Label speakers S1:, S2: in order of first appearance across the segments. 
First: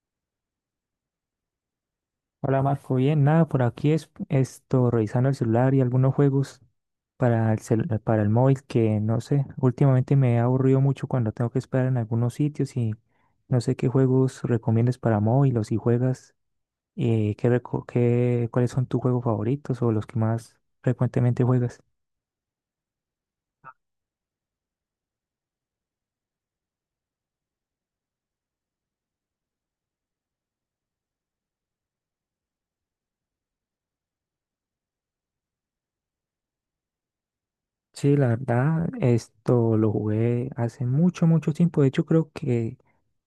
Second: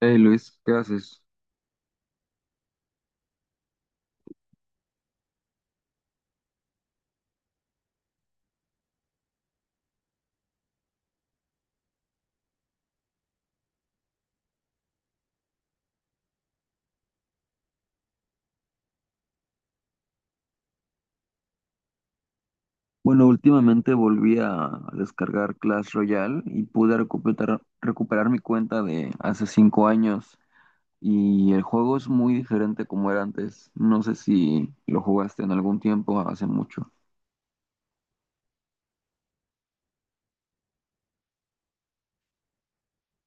S1: Hey Luis, ¿qué haces?
S2: Hola Marco, bien, nada, por aquí es esto, revisando el celular y algunos juegos para el móvil, que no sé, últimamente me he aburrido mucho cuando tengo que esperar en algunos sitios y no sé qué juegos recomiendas para móvil o si juegas. ¿Cuáles son tus juegos favoritos o los que más frecuentemente juegas?
S1: Bueno, últimamente volví a descargar Clash Royale y pude recuperar mi cuenta de hace 5 años y el juego es muy diferente como era antes. No sé si lo jugaste en algún tiempo, hace mucho.
S2: Sí, la verdad, esto lo jugué hace mucho, mucho tiempo. De hecho creo que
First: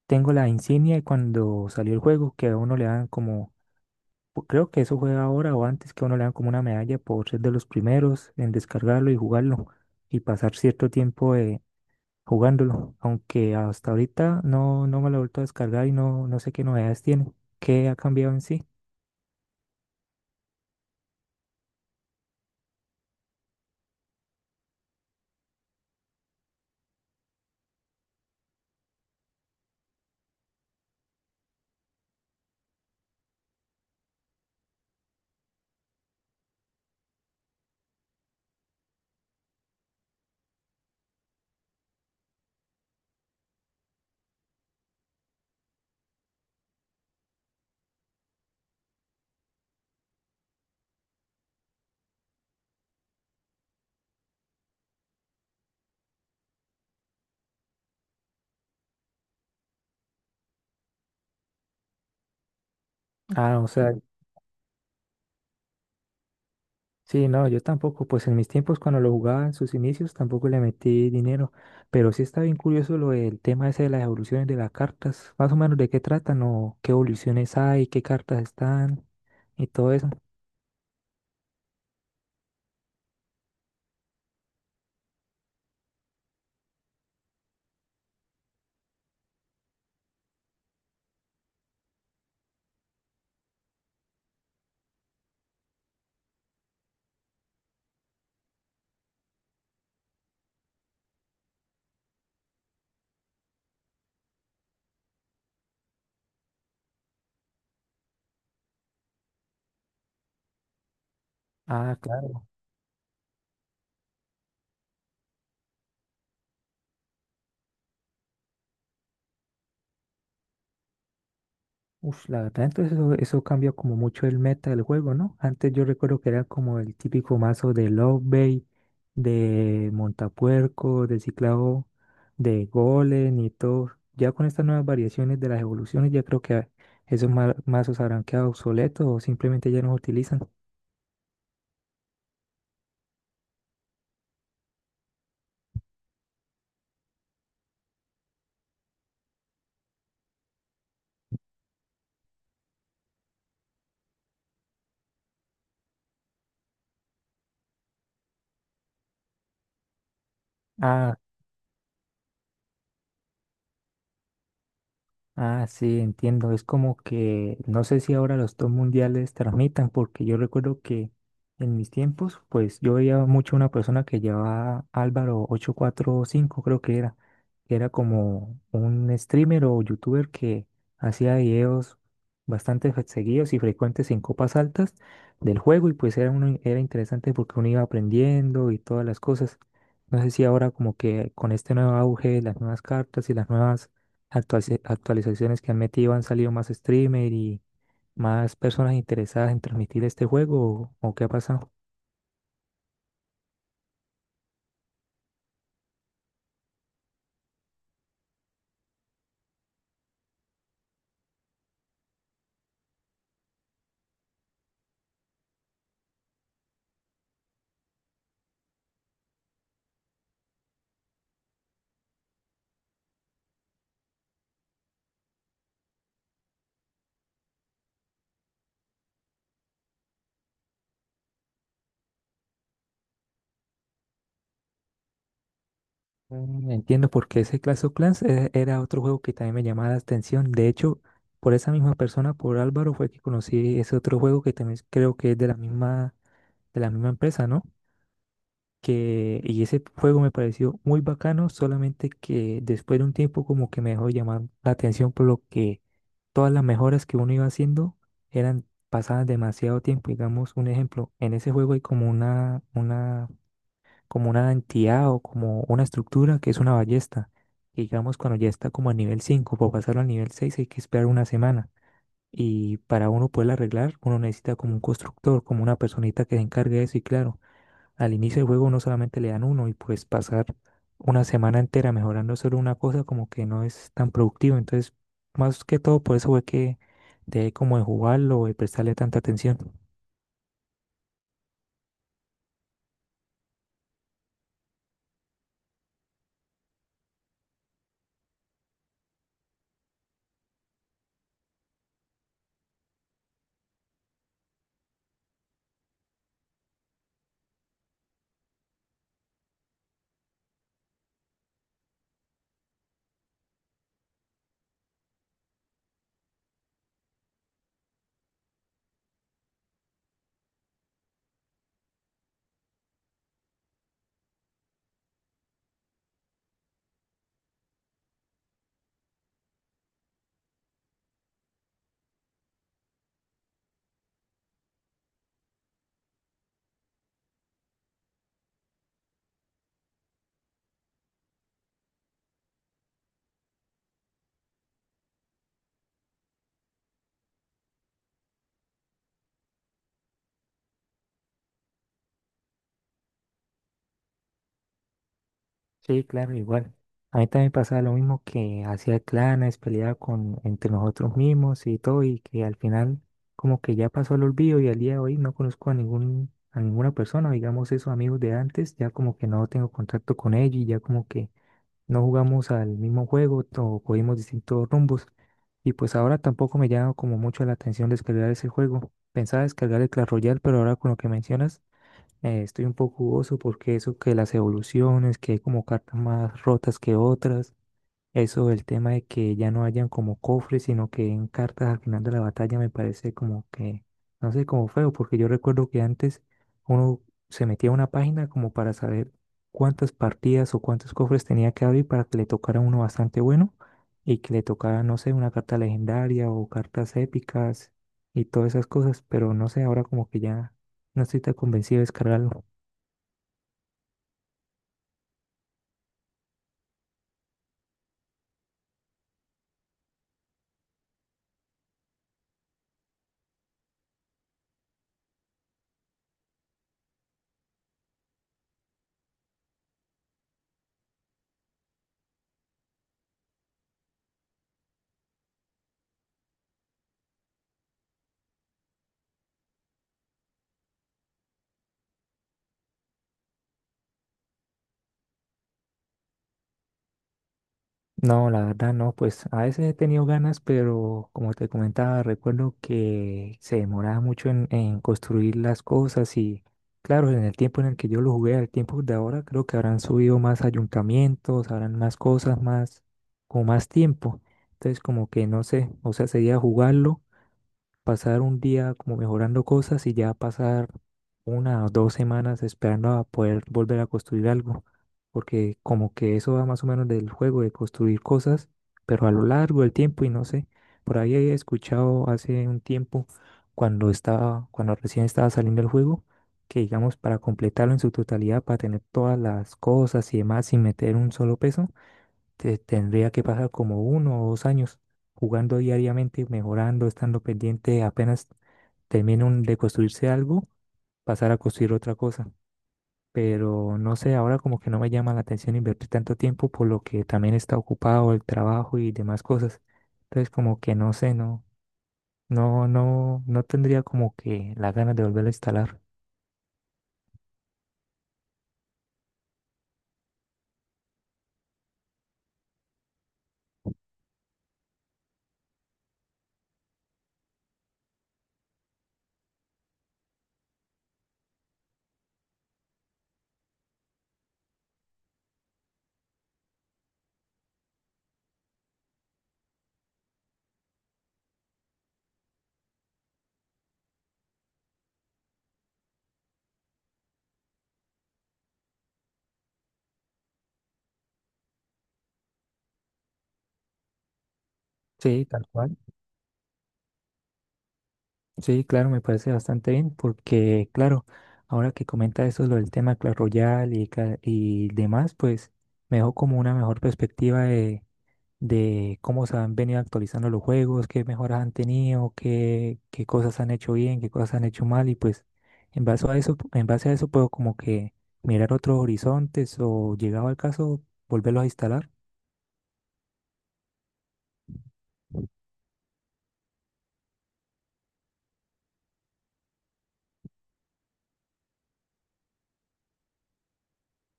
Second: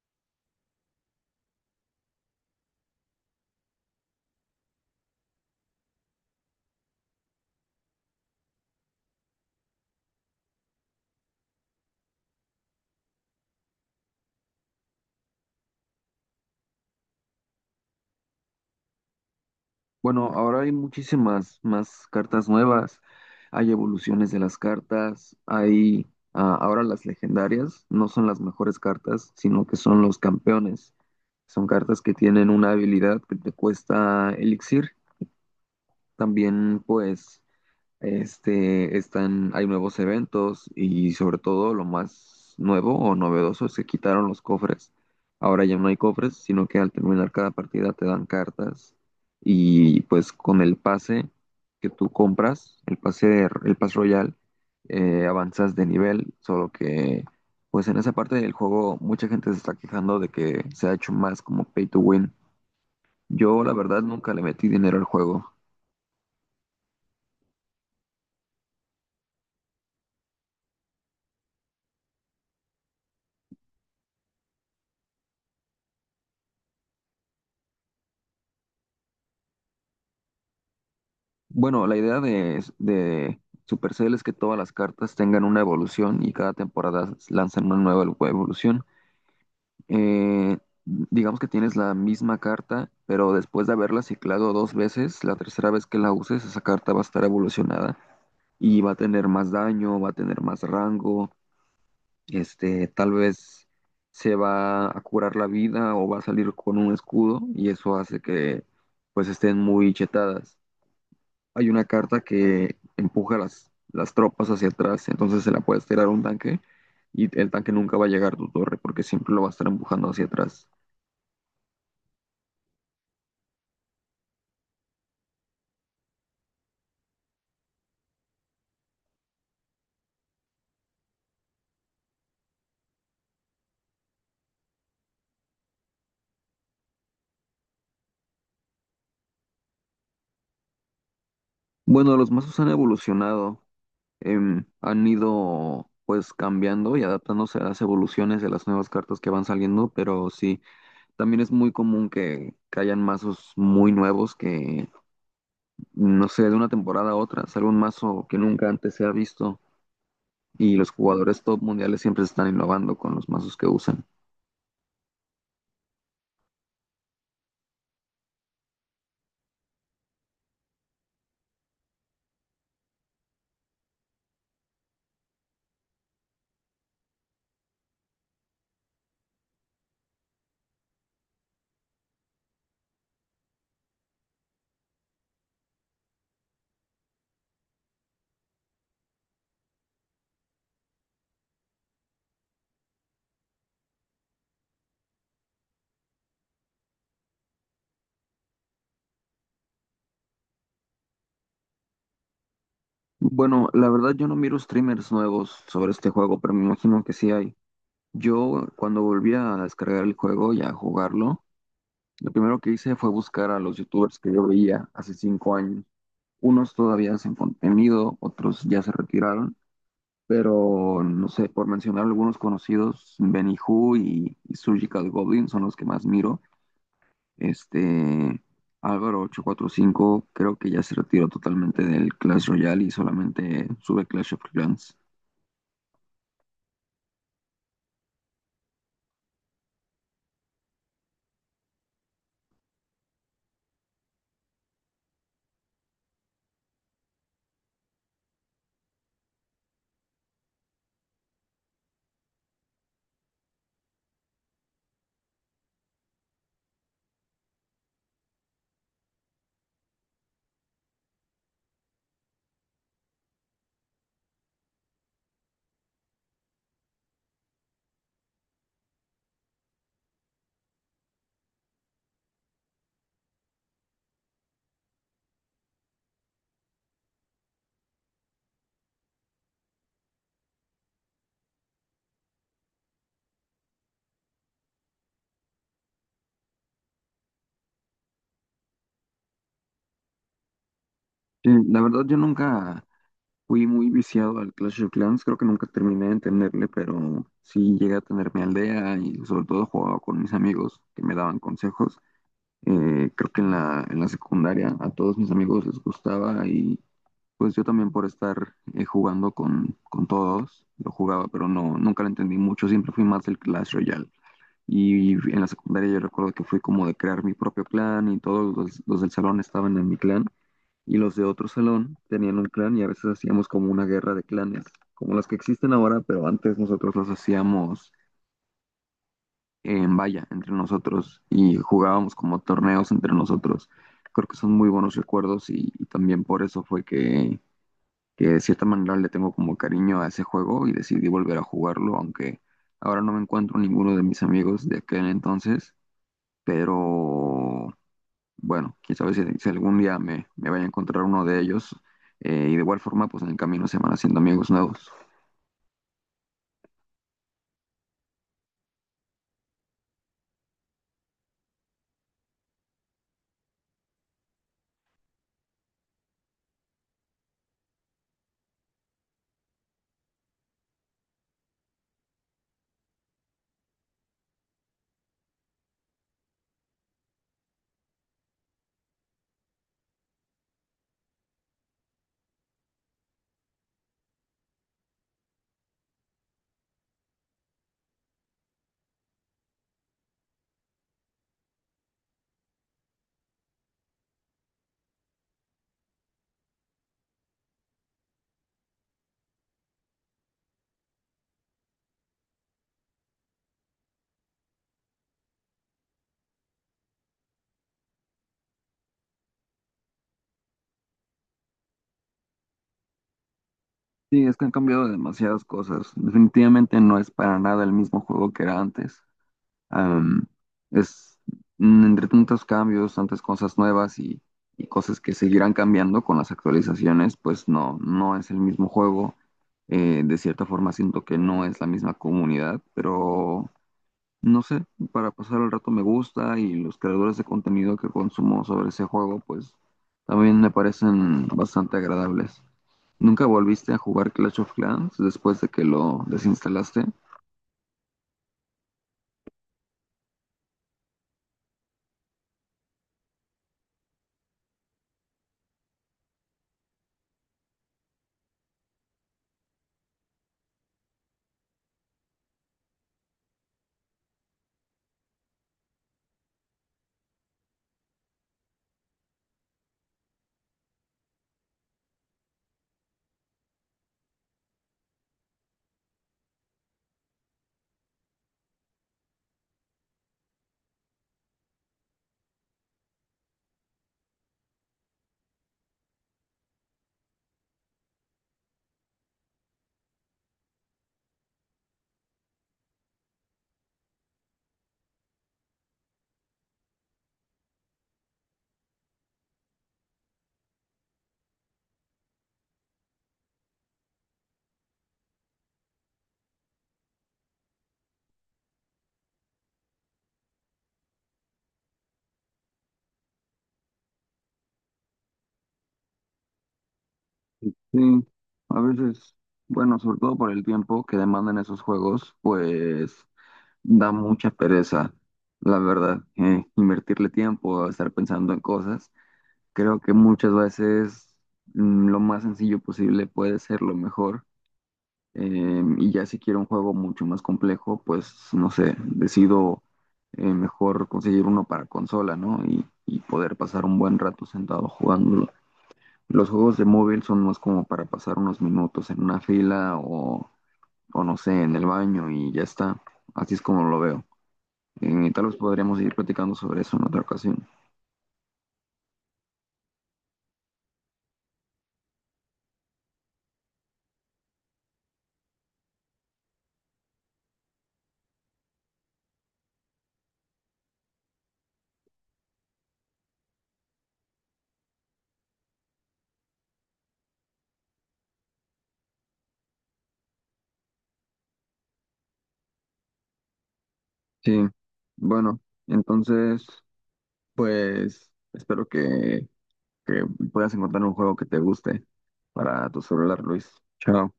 S2: tengo la insignia de cuando salió el juego, que a uno le dan como Creo que eso fue ahora o antes, que a uno le dan como una medalla por ser de los primeros en descargarlo y jugarlo y pasar cierto tiempo, jugándolo, aunque hasta ahorita no me lo he vuelto a descargar y no sé qué novedades tiene, qué ha cambiado en sí.
S1: Bueno, ahora hay muchísimas más cartas nuevas, hay evoluciones de las cartas, ahora las legendarias no son las mejores cartas, sino que son los campeones. Son cartas que tienen una habilidad que te cuesta elixir, también pues hay nuevos eventos, y sobre todo lo más nuevo o novedoso es que quitaron los cofres. Ahora ya no hay cofres, sino que al terminar cada partida te dan cartas, y pues con el pase que tú compras, el pase royal, avanzas de nivel, solo que pues en esa parte del juego mucha gente se está quejando de que se ha hecho más como pay to win.
S2: Ah,
S1: Yo
S2: o
S1: la
S2: sea,
S1: verdad nunca le metí dinero al juego.
S2: sí, no, yo tampoco, pues en mis tiempos cuando lo jugaba en sus inicios tampoco le metí dinero, pero sí está bien curioso lo del tema ese de las evoluciones de las cartas, más o menos de qué tratan o qué evoluciones hay, qué cartas están y todo eso.
S1: Bueno, la idea de Supercell es que todas las cartas tengan una evolución y cada temporada lanzan una nueva evolución. Eh, digamos que tienes la misma carta, pero después de haberla ciclado 2 veces, la tercera vez que la uses, esa carta va a estar evolucionada y va a tener más daño, va a tener más rango, tal vez se va a curar la vida o va a salir con un escudo, y eso hace que pues estén muy chetadas. Hay una
S2: Ah,
S1: carta
S2: claro.
S1: que empuja las tropas hacia atrás, entonces se la puedes tirar a un tanque, y el tanque nunca va a llegar a tu torre porque siempre lo va a estar empujando hacia atrás.
S2: Uf, la verdad, entonces eso cambia como mucho el meta del juego, ¿no? Antes yo recuerdo que era como el típico mazo de Love Bait, de Montapuerco, de Ciclado, de Golem y todo. Ya con estas nuevas variaciones de las evoluciones, ya creo que esos mazos habrán quedado obsoletos o simplemente ya no se utilizan.
S1: Bueno, los mazos han evolucionado, han ido pues cambiando y adaptándose a las evoluciones de las nuevas cartas que van saliendo, pero sí, también es muy común que hayan mazos muy nuevos que, no sé, de una temporada a otra sale un mazo que nunca antes se ha visto, y los
S2: Ah.
S1: jugadores top mundiales siempre están innovando con los mazos que usan.
S2: Ah, sí, entiendo. Es como que no sé si ahora los dos mundiales transmitan, porque yo recuerdo que en mis tiempos, pues yo veía mucho una persona que llevaba Álvaro 845, creo que era como un streamer o youtuber que hacía videos bastante seguidos y frecuentes en copas altas del juego y pues era interesante, porque uno iba aprendiendo y todas las cosas. No sé si ahora como que con este nuevo auge, las nuevas cartas y las nuevas actualizaciones que han metido, han salido más streamer y más personas interesadas en transmitir este juego o qué ha pasado.
S1: Bueno, la verdad yo no miro streamers nuevos sobre este juego, pero me imagino que sí hay. Yo cuando volví a descargar el juego y a jugarlo, lo primero que hice fue buscar a los youtubers que yo veía hace 5 años. Unos todavía sin contenido, otros ya se retiraron, pero no sé, por mencionar algunos conocidos, Benny Who y Surgical Goblin son los que más miro. Este, Álvaro 845 creo que ya se retiró totalmente del Clash Royale y solamente sube Clash of Clans.
S2: Entiendo, porque ese Clash of Clans, era otro juego que también me llamaba la atención. De hecho, por esa misma persona, por Álvaro, fue que conocí ese otro juego, que también creo que es de la misma empresa, ¿no? Y ese juego me pareció muy bacano, solamente que después de un tiempo como que me dejó llamar la atención por lo que todas las mejoras que uno iba haciendo eran pasadas demasiado tiempo. Digamos, un ejemplo, en ese juego hay como como una entidad o como una estructura que es una ballesta. Y digamos, cuando ya está como a nivel 5, para pasarlo al nivel 6 hay que esperar una semana. Y para uno poderla arreglar, uno necesita como un constructor, como una personita que se encargue de eso y claro. Al inicio del juego uno solamente le dan uno y pues pasar una semana entera mejorando solo una cosa como que no es tan productivo. Entonces, más que todo por eso fue que dejé como de jugarlo o de prestarle tanta atención.
S1: Sí, la verdad yo nunca fui muy viciado al Clash of Clans, creo que nunca terminé de entenderle, pero sí llegué a tener mi aldea, y sobre todo jugaba con mis amigos que me daban consejos. Creo que en la secundaria a todos mis amigos les gustaba, y pues yo también por estar jugando con todos lo jugaba, pero no, nunca lo entendí mucho, siempre fui más del Clash Royale. Y en la secundaria yo recuerdo que fui como de crear mi propio clan, y todos los del salón estaban en mi clan, y los de otro salón tenían un clan, y a veces hacíamos como una guerra de clanes, como las que existen ahora, pero antes nosotros los hacíamos en valla entre nosotros, y jugábamos como torneos entre nosotros. Creo que son muy buenos recuerdos, y también por eso fue que de cierta manera le tengo como cariño a ese juego y decidí volver a jugarlo, aunque ahora no me encuentro ninguno de mis amigos de aquel entonces. Pero bueno, quién sabe si, si algún día me vaya a encontrar uno de ellos, y de igual forma pues en el camino se van haciendo amigos nuevos.
S2: Sí, claro, igual. A mí también pasaba lo mismo, que hacía clanes, peleaba con entre nosotros mismos y todo, y que al final como que ya pasó el olvido y al día de hoy no conozco a ningún a ninguna persona. Digamos, esos amigos de antes, ya como que no tengo contacto con ellos y ya como que no jugamos al mismo juego o cogimos distintos rumbos. Y pues ahora tampoco me llama como mucho la atención descargar ese juego. Pensaba descargar el Clash Royale, pero ahora con lo que mencionas, estoy un poco jugoso, porque eso que las evoluciones, que hay como cartas más rotas que otras, eso, el tema de que ya no hayan como cofres, sino que en cartas al final de la batalla, me parece como que, no sé, como feo, porque yo recuerdo que antes uno se metía a una página como para saber cuántas partidas o cuántos cofres tenía que abrir para que le tocara uno bastante bueno y que le tocara, no sé, una carta legendaria o cartas épicas y todas esas cosas, pero no sé, ahora como que ya no estoy tan convencido de descargarlo.
S1: Sí, es que han cambiado demasiadas cosas. Definitivamente no es para nada el mismo juego que era antes. Am, es Entre tantos cambios, tantas cosas nuevas, y cosas que seguirán cambiando con las actualizaciones, pues no, no es el mismo juego. De cierta forma siento que no es la misma comunidad, pero no sé, para pasar el rato me gusta, y los creadores de contenido que consumo sobre ese juego, pues también me parecen bastante agradables. ¿Nunca volviste a jugar Clash of Clans después de que lo desinstalaste?
S2: No, la verdad no, pues a veces he tenido ganas, pero como te comentaba, recuerdo que se demoraba mucho en construir las cosas y claro, en el tiempo en el que yo lo jugué, al tiempo de ahora, creo que habrán subido más ayuntamientos, habrán más cosas, más, con más tiempo. Entonces como que no sé, o sea, sería jugarlo, pasar un día como mejorando cosas y ya pasar 1 o 2 semanas esperando a poder volver a construir algo, porque como que eso va más o menos del juego, de construir cosas, pero a lo largo del tiempo, y no sé, por ahí he escuchado hace un tiempo, cuando recién estaba saliendo el juego, que digamos, para completarlo en su totalidad, para tener todas las cosas y demás sin meter un solo peso, tendría que pasar como 1 o 2 años jugando diariamente, mejorando, estando pendiente, apenas termine de construirse algo, pasar a construir otra cosa. Pero no sé, ahora como que no me llama la atención invertir tanto tiempo, por lo que también está ocupado el trabajo y demás cosas. Entonces como que no sé, no tendría como que la ganas de volver a instalar.
S1: Sí, a veces, bueno, sobre todo por el tiempo que demandan esos juegos, pues da mucha pereza, la verdad, invertirle tiempo a estar pensando en cosas. Creo que muchas veces lo más sencillo posible puede ser lo mejor. Y ya si quiero un juego mucho más complejo, pues no sé, decido mejor conseguir uno para consola, ¿no? Y poder pasar un buen rato sentado jugando. Los juegos de móvil son más como para pasar unos minutos en una fila, o no sé, en el baño, y ya está. Así es como lo veo.
S2: Sí,
S1: Tal vez
S2: tal cual.
S1: podríamos seguir platicando sobre eso en otra ocasión.
S2: Sí, claro, me parece bastante bien, porque claro, ahora que comenta eso, lo del tema Clash Royale y demás, pues me dejó como una mejor perspectiva de cómo se han venido actualizando los juegos, qué mejoras han tenido, qué cosas han hecho bien, qué cosas han hecho mal y pues en base a eso, en base a eso puedo como que mirar otros horizontes o, llegado al caso, volverlos a instalar.
S1: Sí, bueno, entonces, pues espero que puedas encontrar un juego que te guste para tu celular, Luis. Chao.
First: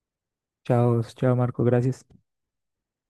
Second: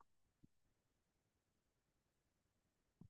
S2: Chao, chao Marco, gracias.